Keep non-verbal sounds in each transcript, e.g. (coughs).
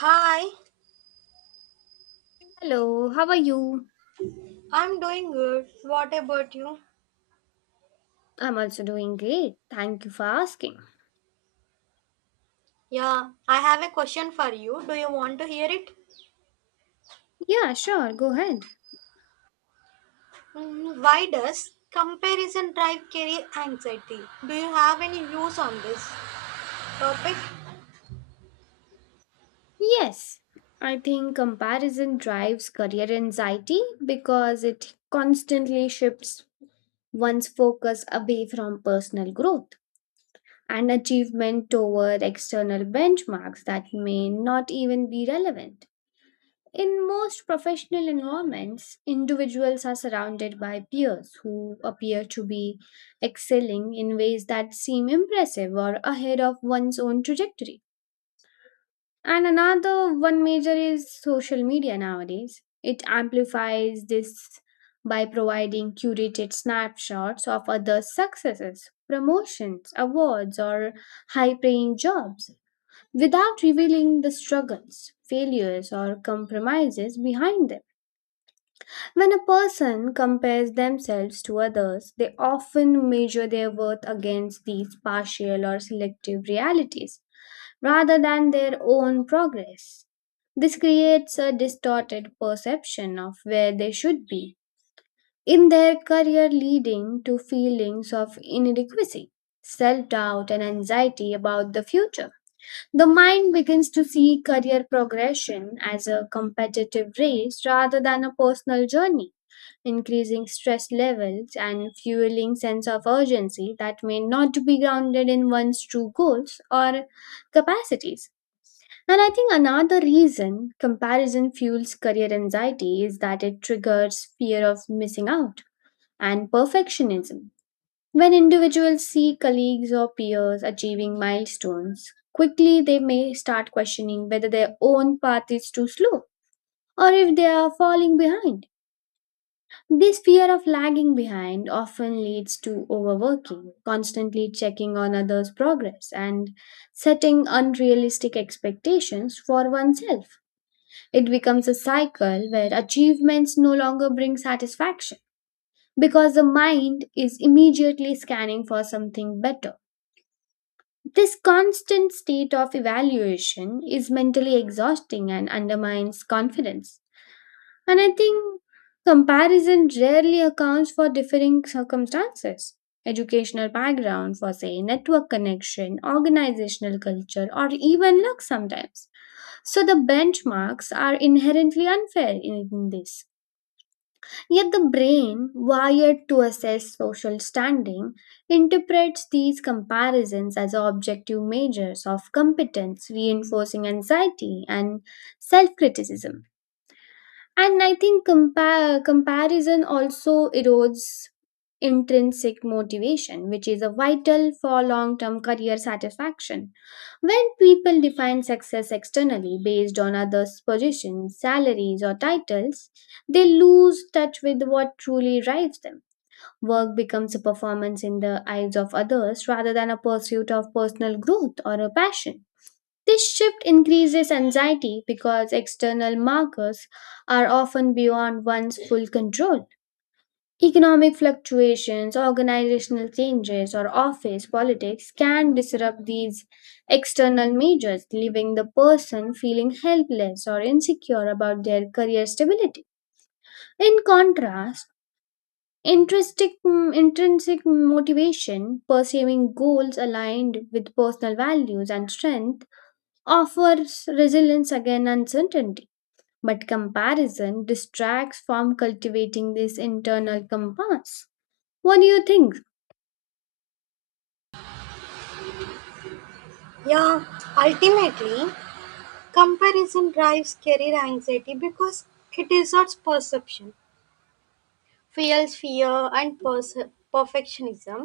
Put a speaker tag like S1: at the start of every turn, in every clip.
S1: Hi,
S2: Hello, how are you?
S1: I'm doing good. What about you?
S2: I'm also doing great. Thank you for asking.
S1: Yeah, I have a question for you. Do you want to hear it?
S2: Yeah, sure, go ahead.
S1: Why does comparison drive career anxiety? Do you have any views on this topic?
S2: Yes, I think comparison drives career anxiety because it constantly shifts one's focus away from personal growth and achievement toward external benchmarks that may not even be relevant. In most professional environments, individuals are surrounded by peers who appear to be excelling in ways that seem impressive or ahead of one's own trajectory. And another one major is social media nowadays. It amplifies this by providing curated snapshots of others' successes, promotions, awards, or high paying jobs without revealing the struggles, failures, or compromises behind them. When a person compares themselves to others, they often measure their worth against these partial or selective realities rather than their own progress. This creates a distorted perception of where they should be in their career, leading to feelings of inadequacy, self doubt, and anxiety about the future. The mind begins to see career progression as a competitive race rather than a personal journey, increasing stress levels and fueling sense of urgency that may not be grounded in one's true goals or capacities. And I think another reason comparison fuels career anxiety is that it triggers fear of missing out and perfectionism. When individuals see colleagues or peers achieving milestones, quickly they may start questioning whether their own path is too slow or if they are falling behind. This fear of lagging behind often leads to overworking, constantly checking on others' progress, and setting unrealistic expectations for oneself. It becomes a cycle where achievements no longer bring satisfaction because the mind is immediately scanning for something better. This constant state of evaluation is mentally exhausting and undermines confidence. And I think comparison rarely accounts for differing circumstances. Educational background, for say, network connection, organizational culture, or even luck sometimes. So the benchmarks are inherently unfair in this. Yet the brain, wired to assess social standing, interprets these comparisons as objective measures of competence, reinforcing anxiety and self criticism. And I think comparison also erodes intrinsic motivation, which is a vital for long term career satisfaction. When people define success externally based on others' positions, salaries, or titles, they lose touch with what truly drives them. Work becomes a performance in the eyes of others rather than a pursuit of personal growth or a passion. This shift increases anxiety because external markers are often beyond one's full control. Economic fluctuations, organizational changes, or office politics can disrupt these external measures, leaving the person feeling helpless or insecure about their career stability. In contrast, intrinsic, intrinsic motivation, pursuing goals aligned with personal values and strength, offers resilience against uncertainty, but comparison distracts from cultivating this internal compass. What do you think?
S1: Yeah, ultimately, comparison drives career anxiety because it distorts perception, fuels fear and perfectionism,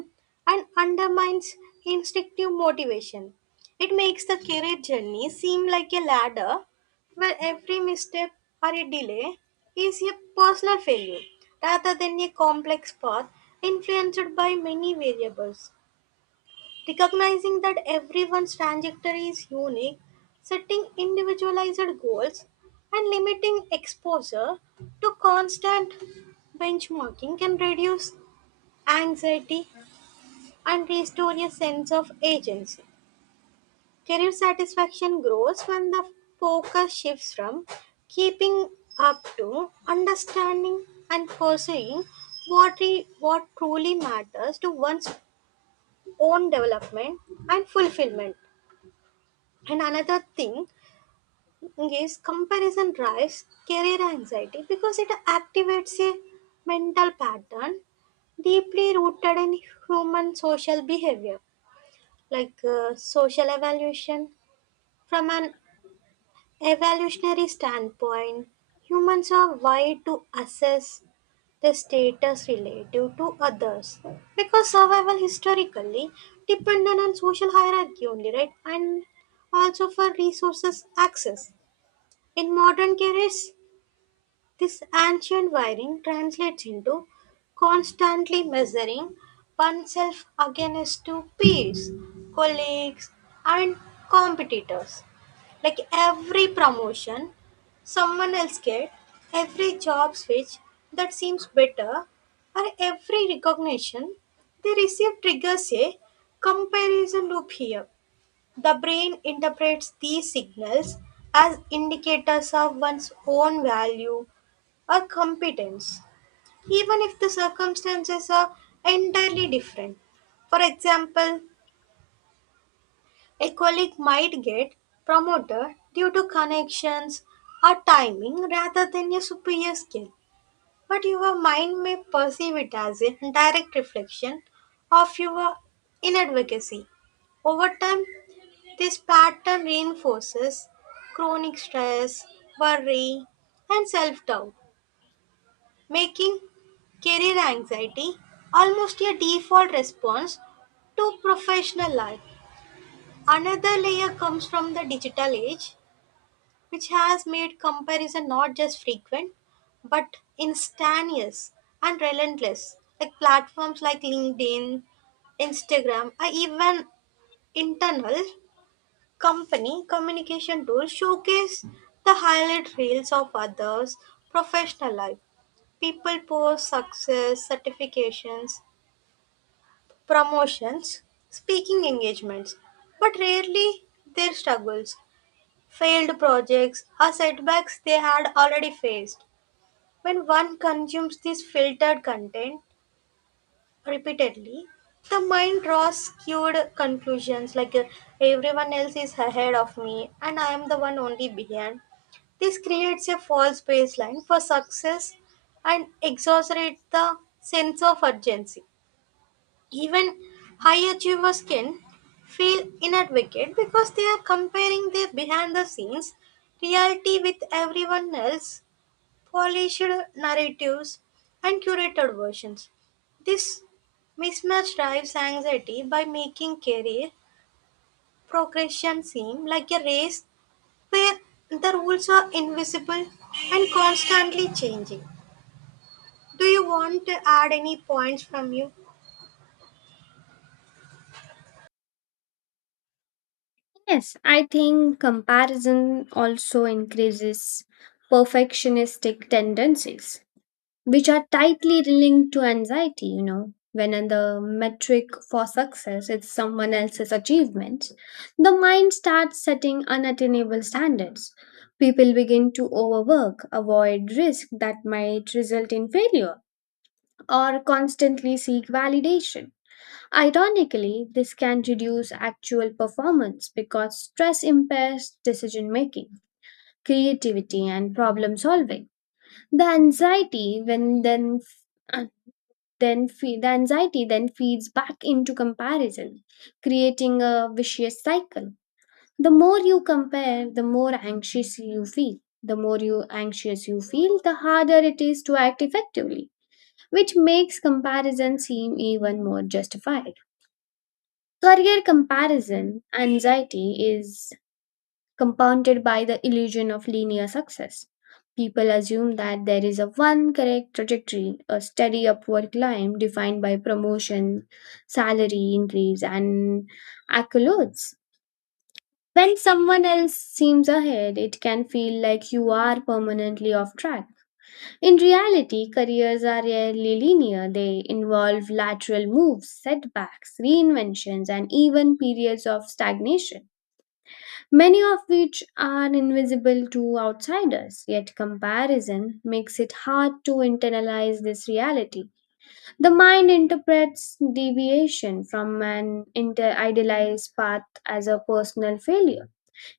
S1: and undermines instinctive motivation. It makes the career journey seem like a ladder where every misstep or a delay is a personal failure rather than a complex path influenced by many variables. Recognizing that everyone's trajectory is unique, setting individualized goals, and limiting exposure to constant benchmarking can reduce anxiety and restore a sense of agency. Career satisfaction grows when the focus shifts from keeping up to understanding and pursuing what truly matters to one's own development and fulfillment. And another thing is comparison drives career anxiety because it activates a mental pattern deeply rooted in human social behavior, like social evaluation. From an evolutionary standpoint, humans are wired to assess their status relative to others because survival historically depended on social hierarchy only, right? And also for resources access. In modern carriers, this ancient wiring translates into constantly measuring oneself against two peers, colleagues, and competitors. Like every promotion someone else gets, every job switch that seems better, or every recognition they receive triggers a comparison loop. Here the brain interprets these signals as indicators of one's own value or competence, even if the circumstances are entirely different. For example, a colleague might get promoted due to connections or timing rather than a superior skill, but your mind may perceive it as a direct reflection of your inadvocacy. Over time, this pattern reinforces chronic stress, worry, and self doubt, making career anxiety almost a default response to professional life. Another layer comes from the digital age, which has made comparison not just frequent but instantaneous and relentless. Like platforms like LinkedIn, Instagram, or even internal company communication tools showcase the highlight reels of others' professional life. People post success, certifications, promotions, speaking engagements, but rarely their struggles, failed projects, or setbacks they had already faced. When one consumes this filtered content repeatedly, the mind draws skewed conclusions like everyone else is ahead of me and I am the one only behind. This creates a false baseline for success and exaggerates the sense of urgency. Even high achievers can feel inadequate because they are comparing their behind the scenes reality with everyone else polished narratives, and curated versions. This mismatch drives anxiety by making career progression seem like a race where the rules are invisible and constantly changing. Do you want to add any points from you?
S2: Yes, I think comparison also increases perfectionistic tendencies which are tightly linked to anxiety, you know. When the metric for success is someone else's achievements, the mind starts setting unattainable standards. People begin to overwork, avoid risk that might result in failure, or constantly seek validation. Ironically, this can reduce actual performance because stress impairs decision making, creativity, and problem solving. The anxiety when then the anxiety then feeds back into comparison, creating a vicious cycle. The more you compare, the more anxious you feel. The more you anxious you feel, the harder it is to act effectively, which makes comparison seem even more justified. Career comparison anxiety is compounded by the illusion of linear success. People assume that there is a one correct trajectory, a steady upward climb defined by promotion, salary increase, and accolades. When someone else seems ahead, it can feel like you are permanently off track. In reality, careers are rarely linear. They involve lateral moves, setbacks, reinventions, and even periods of stagnation, many of which are invisible to outsiders. Yet, comparison makes it hard to internalize this reality. The mind interprets deviation from an idealized path as a personal failure,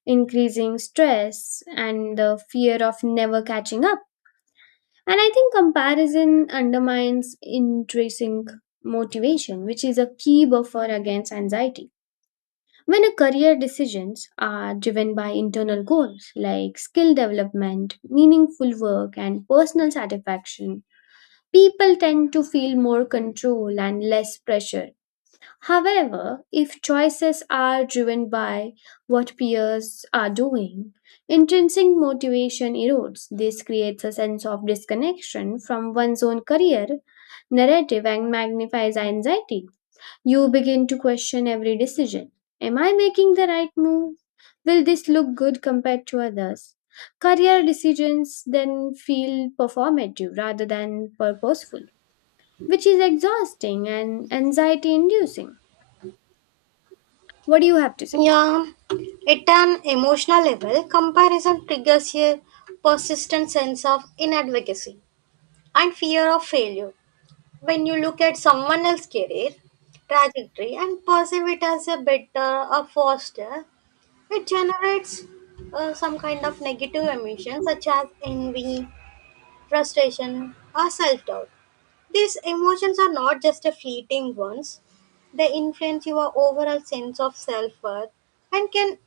S2: increasing stress and the fear of never catching up. And I think comparison undermines intrinsic motivation, which is a key buffer against anxiety. When a career decisions are driven by internal goals like skill development, meaningful work, and personal satisfaction, people tend to feel more control and less pressure. However, if choices are driven by what peers are doing, intrinsic motivation erodes. This creates a sense of disconnection from one's own career narrative and magnifies anxiety. You begin to question every decision. Am I making the right move? Will this look good compared to others? Career decisions then feel performative rather than purposeful, which is exhausting and anxiety inducing. What do you have to say?
S1: Yeah, at an emotional level, comparison triggers a persistent sense of inadequacy and fear of failure. When you look at someone else's career trajectory and perceive it as a better or faster, it generates some kind of negative emotions such as envy, frustration, or self doubt. These emotions are not just a fleeting ones, they influence your overall sense of self worth and can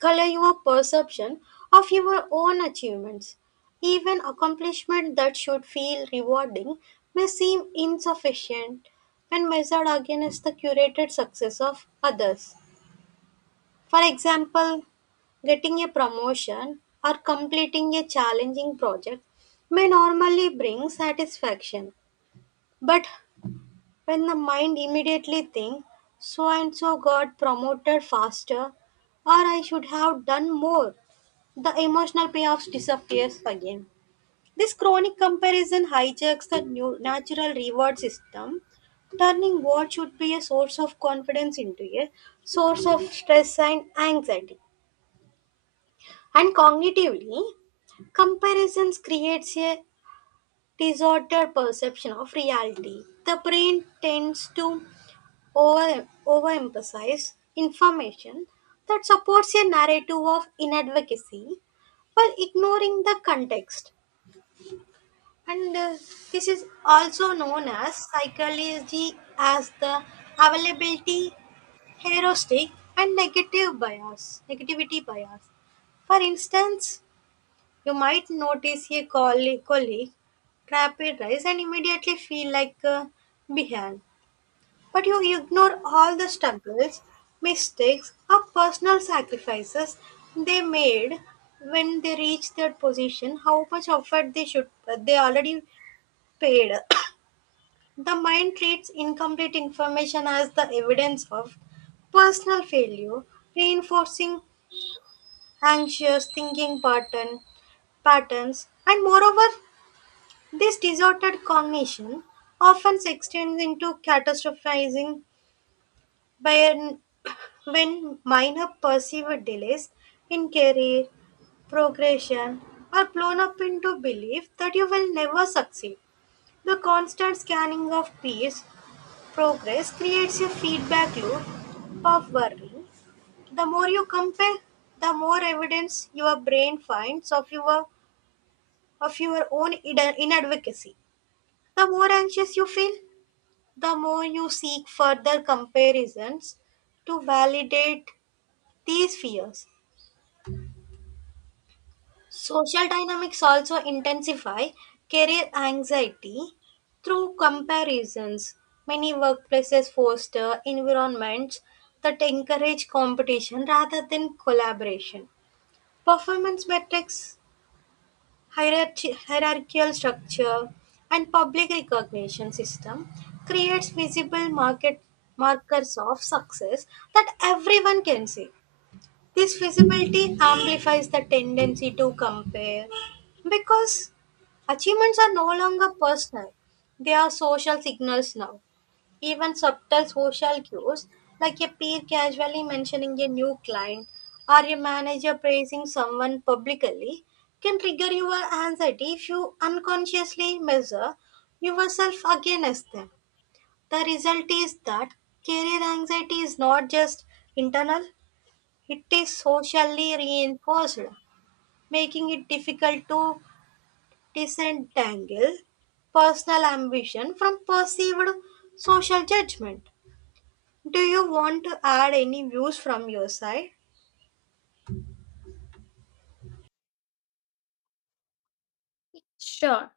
S1: color your perception of your own achievements. Even accomplishment that should feel rewarding may seem insufficient when measured against the curated success of others. For example, getting a promotion or completing a challenging project may normally bring satisfaction. But when the mind immediately thinks, so and so got promoted faster, or I should have done more, the emotional payoffs disappears again. This chronic comparison hijacks the new natural reward system, turning what should be a source of confidence into a source of stress and anxiety. And cognitively, comparisons creates a disordered perception of reality. The brain tends to overemphasize information that supports a narrative of inadequacy while ignoring the context. And this is also known as psychology as the availability heuristic and negativity bias. For instance, you might notice a colleague trap and immediately feel like behind. But you ignore all the struggles, mistakes, or personal sacrifices they made when they reached that position, how much effort they already paid. The mind treats incomplete information as the evidence of personal failure, reinforcing anxious patterns, and moreover, this disordered cognition often extends into catastrophizing when, when minor perceived delays in career, progression are blown up into belief that you will never succeed. The constant scanning of peers progress creates a feedback loop of learning. The more you compare, the more evidence your brain finds of your own inadvocacy. The more anxious you feel, the more you seek further comparisons to validate these fears. Social dynamics also intensify career anxiety through comparisons. Many workplaces foster environments that encourage competition rather than collaboration. Performance metrics, hierarchical structure, and public recognition system creates visible market markers of success that everyone can see. This visibility amplifies the tendency to compare because achievements are no longer personal, they are social signals now. Even subtle social cues, like a peer casually mentioning a new client or a manager praising someone publicly, can trigger your anxiety if you unconsciously measure yourself against them. The result is that career anxiety is not just internal, it is socially reinforced, making it difficult to disentangle personal ambition from perceived social judgment. Do you want to add any views from your side?
S2: Sure.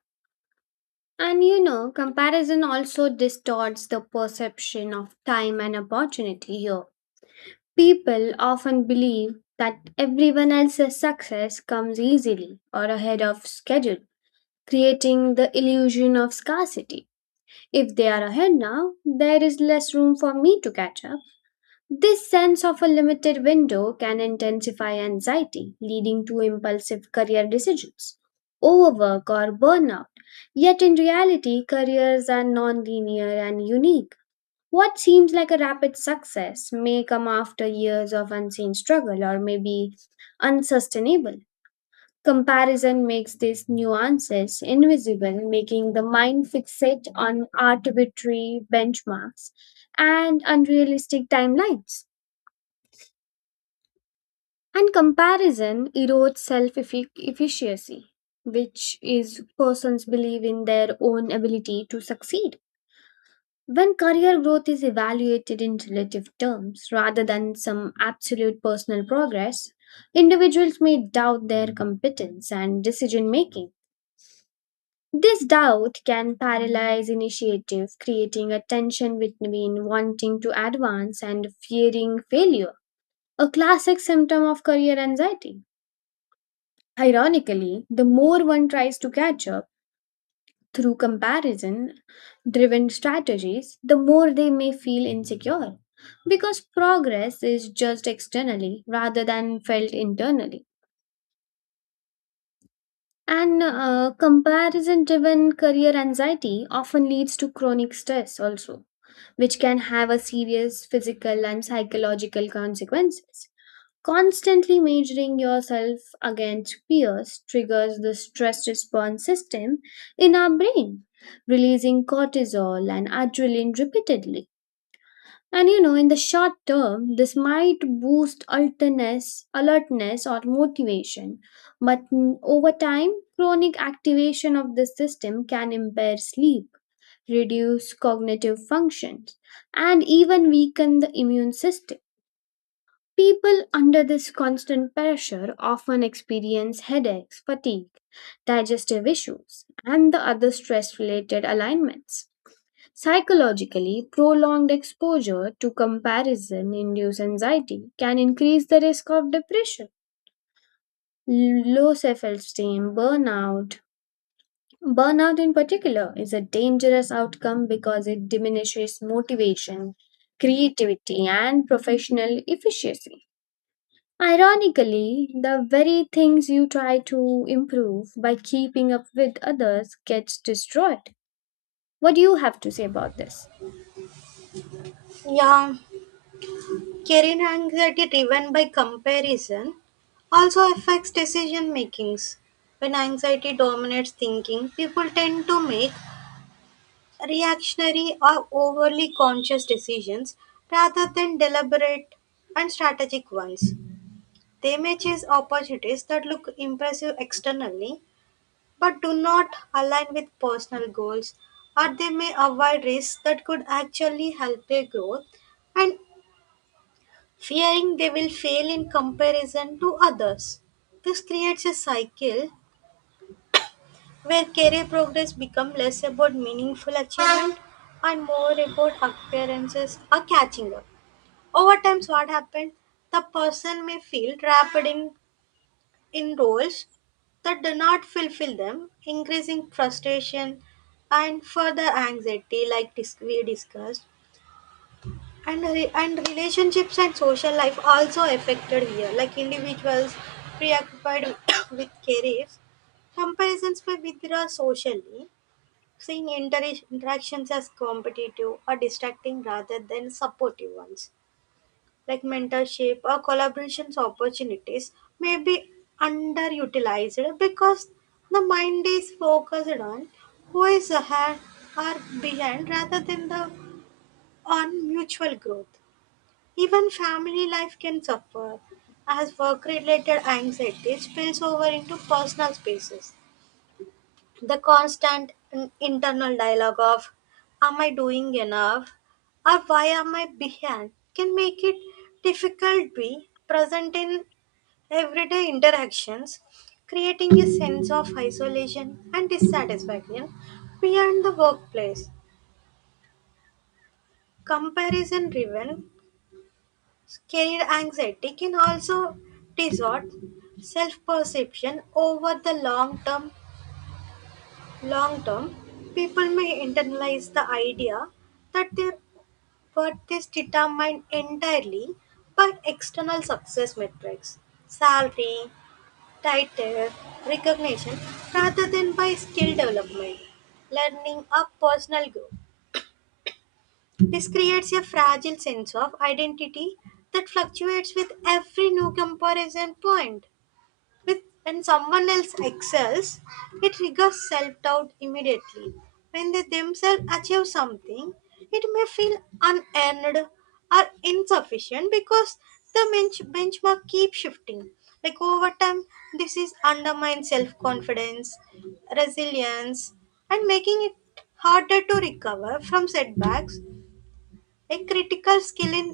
S2: And you know, comparison also distorts the perception of time and opportunity here. People often believe that everyone else's success comes easily or ahead of schedule, creating the illusion of scarcity. If they are ahead now, there is less room for me to catch up. This sense of a limited window can intensify anxiety, leading to impulsive career decisions, overwork, or burnout. Yet in reality, careers are non-linear and unique. What seems like a rapid success may come after years of unseen struggle or may be unsustainable. Comparison makes these nuances invisible, making the mind fixate on arbitrary benchmarks and unrealistic timelines. And comparison erodes self efficacy, which is persons believe in their own ability to succeed. When career growth is evaluated in relative terms rather than some absolute personal progress, individuals may doubt their competence and decision making. This doubt can paralyze initiative, creating a tension between wanting to advance and fearing failure, a classic symptom of career anxiety. Ironically, the more one tries to catch up through comparison driven strategies, the more they may feel insecure because progress is judged externally rather than felt internally. And comparison driven career anxiety often leads to chronic stress also, which can have a serious physical and psychological consequences. Constantly measuring yourself against peers triggers the stress response system in our brain, releasing cortisol and adrenaline repeatedly. And you know, in the short term, this might boost alertness or motivation, but over time, chronic activation of this system can impair sleep, reduce cognitive functions, and even weaken the immune system. People under this constant pressure often experience headaches, fatigue, digestive issues, and the other stress related alignments. Psychologically, prolonged exposure to comparison induced anxiety can increase the risk of depression, low self esteem, burnout. Burnout, in particular, is a dangerous outcome because it diminishes motivation, creativity, and professional efficiency. Ironically, the very things you try to improve by keeping up with others gets destroyed. What do you have to say about this?
S1: Yeah, career anxiety driven by comparison also affects decision makings. When anxiety dominates thinking, people tend to make reactionary or overly conscious decisions rather than deliberate and strategic ones. They may chase opportunities that look impressive externally but do not align with personal goals, or they may avoid risks that could actually help their growth and fearing they will fail in comparison to others. This creates a cycle where career progress become less about meaningful achievement and more about appearances or catching up. Over time, so what happened? The person may feel in roles that do not fulfill them, increasing frustration and further anxiety, like we discussed. And relationships and social life also affected here, like individuals preoccupied (coughs) with careers comparisons may withdraw socially. Seeing interactions as competitive or distracting rather than supportive ones, like mentorship or collaborations opportunities, may be underutilized because the mind is focused on who is ahead or behind rather than the on mutual growth. Even family life can suffer as work-related anxieties spills over into personal spaces. The constant internal dialogue of "Am I doing enough?" or "Why am I behind?" can make it difficult to be present in everyday interactions, creating a sense of isolation and dissatisfaction beyond the workplace. Comparison driven career anxiety can also distort self perception over the long term. Long term, people may internalize the idea that their worth is determined entirely by external success metrics, salary, title, recognition, rather than by skill development, learning, or personal growth. This creates a fragile sense of identity that fluctuates with every new comparison point. With when someone else excels, it triggers self-doubt immediately. When they themselves achieve something, it may feel unearned or insufficient because the benchmark keeps shifting. Like over time, this is undermines self-confidence, resilience, and making it harder to recover from setbacks, a critical skill in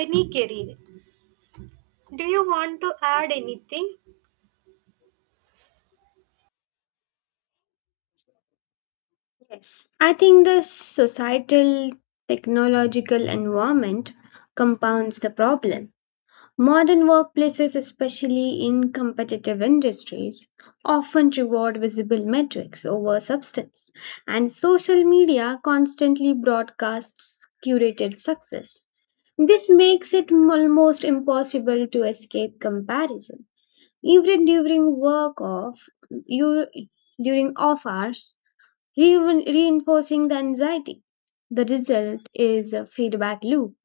S1: any career. Do you want to add anything?
S2: Yes, I think the societal technological environment compounds the problem. Modern workplaces, especially in competitive industries, often reward visible metrics over substance, and social media constantly broadcasts curated success. This makes it almost impossible to escape comparison. Even you, during off hours, reinforcing the anxiety. The result is a feedback loop.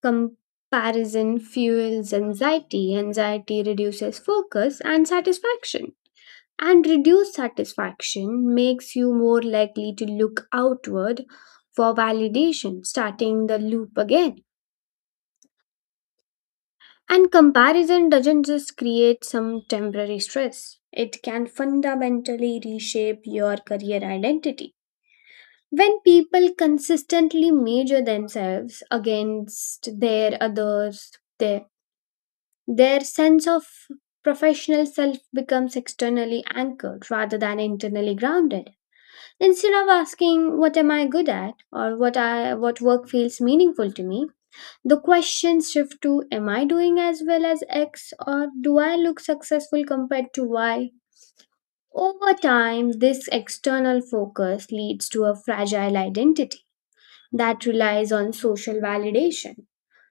S2: Comparison fuels anxiety, anxiety reduces focus and satisfaction. And reduced satisfaction makes you more likely to look outward for validation, starting the loop again. And comparison doesn't just create some temporary stress, it can fundamentally reshape your career identity. When people consistently measure themselves against their others, their their sense of professional self becomes externally anchored rather than internally grounded. Instead of asking what am I good at or what work feels meaningful to me, the questions shift to am I doing as well as X or do I look successful compared to Y? Over time, this external focus leads to a fragile identity that relies on social validation.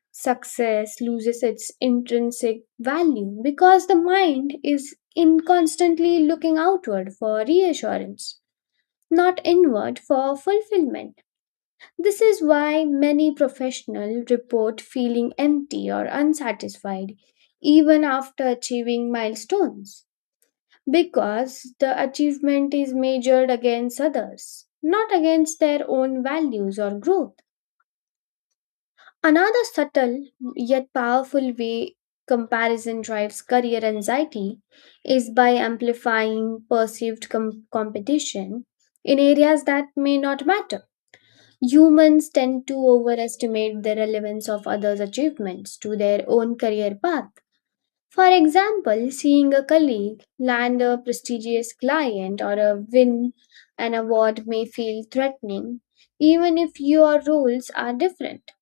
S2: Success loses its intrinsic value because the mind is in constantly looking outward for reassurance, not inward for fulfillment. This is why many professionals report feeling empty or unsatisfied even after achieving milestones, because the achievement is measured against others, not against their own values or growth. Another subtle yet powerful way comparison drives career anxiety is by amplifying perceived competition in areas that may not matter. Humans tend to overestimate the relevance of others' achievements to their own career path. For example, seeing a colleague land a prestigious client or a win an award may feel threatening, even if your roles are different.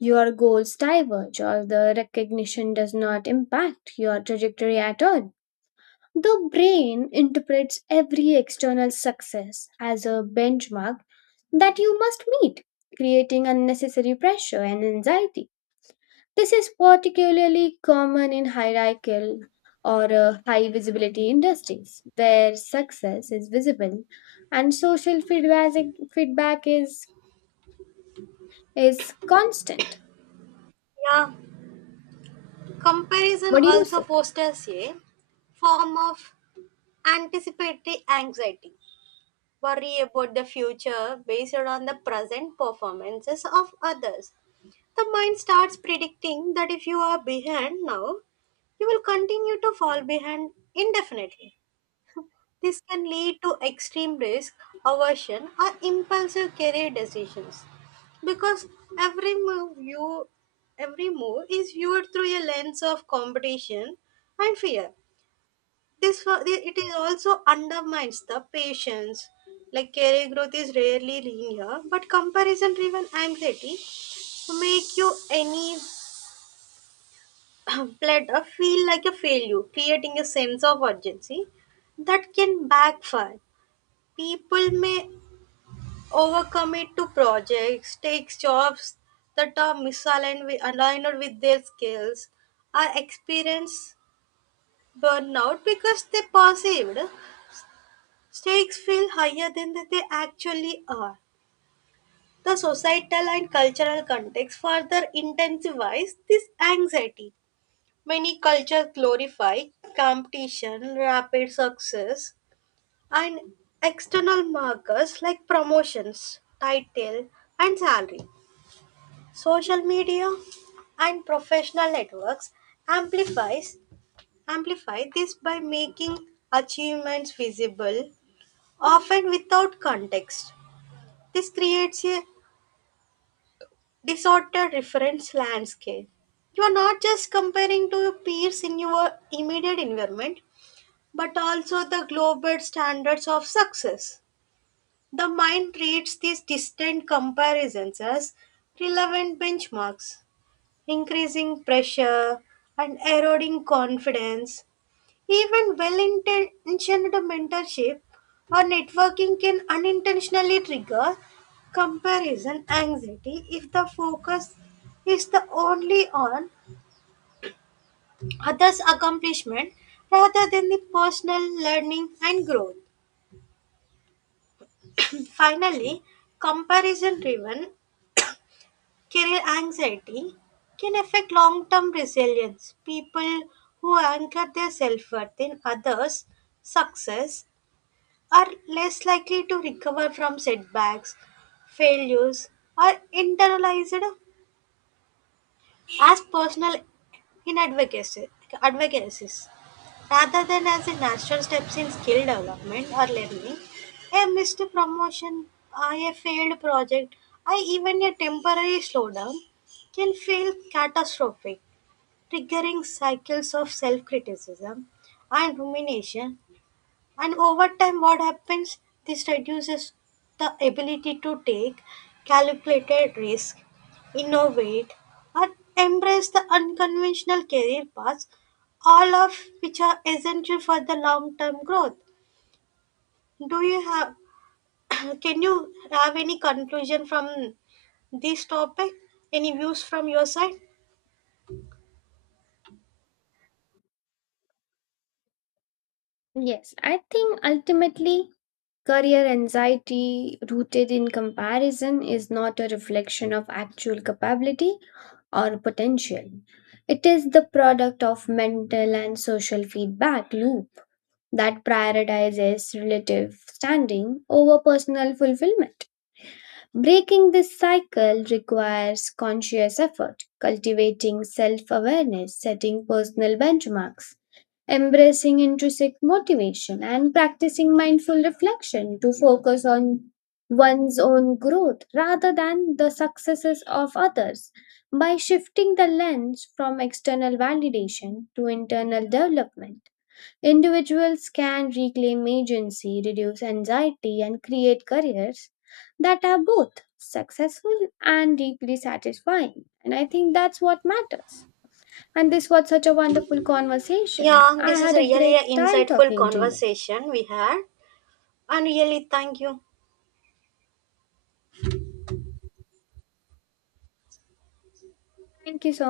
S2: Your goals diverge or the recognition does not impact your trajectory at all. The brain interprets every external success as a benchmark that you must meet, creating unnecessary pressure and anxiety. This is particularly common in hierarchical or high visibility industries where success is visible and social feedback is constant.
S1: Yeah. Comparison
S2: What do you
S1: also
S2: say?
S1: fosters a form of anticipatory anxiety, worry about the future based on the present performances of others. The mind starts predicting that if you are behind now, you will continue to fall behind indefinitely. This can lead to extreme risk aversion or impulsive career decisions because every move you every move is viewed through a lens of competition and fear. It is also undermines the patience. Like career growth is rarely linear, but comparison-driven anxiety make you any (clears throat) platter feel like a failure, creating a sense of urgency that can backfire. People may overcommit to projects, takes jobs that are aligned with their skills, or experience burnout because they perceived stakes feel higher than that they actually are. The societal and cultural context further intensifies this anxiety. Many cultures glorify competition, rapid success, and external markers like promotions, title, and salary. Social media and professional networks amplifies amplify this by making achievements visible, often without context. This creates a disordered reference landscape. You are not just comparing to your peers in your immediate environment, but also the global standards of success. The mind treats these distant comparisons as relevant benchmarks, increasing pressure and eroding confidence. Even well intentioned mentorship or networking can unintentionally trigger comparison anxiety if the focus is the only on others' accomplishment rather than the personal learning and growth. Finally, comparison driven career anxiety can affect long term resilience. People who anchor their self worth in others' success are less likely to recover from setbacks, failures, or internalized as personal inadvocacy. Advocacies. Rather than as a natural steps in skill development or learning. A missed promotion, a failed project, or even a temporary slowdown can feel catastrophic, triggering cycles of self criticism and rumination, and over time, what happens? This reduces the ability to take calculated risk, innovate, and embrace the unconventional career paths, all of which are essential for the long term growth. Do you have (clears throat) can you have any conclusion from this topic? Any views from your side?
S2: Yes, I think ultimately career anxiety rooted in comparison is not a reflection of actual capability or potential. It is the product of mental and social feedback loop that prioritizes relative standing over personal fulfillment. Breaking this cycle requires conscious effort, cultivating self awareness, setting personal benchmarks, embracing intrinsic motivation, and practicing mindful reflection to focus on one's own growth rather than the successes of others. By shifting the lens from external validation to internal development, individuals can reclaim agency, reduce anxiety, and create careers that are both successful and deeply satisfying. And I think that's what matters. And this was such a wonderful conversation.
S1: Yeah,
S2: I
S1: this is
S2: had a
S1: really
S2: great
S1: an
S2: time
S1: insightful
S2: talking to you.
S1: conversation we had, and really thank you.
S2: Thank you so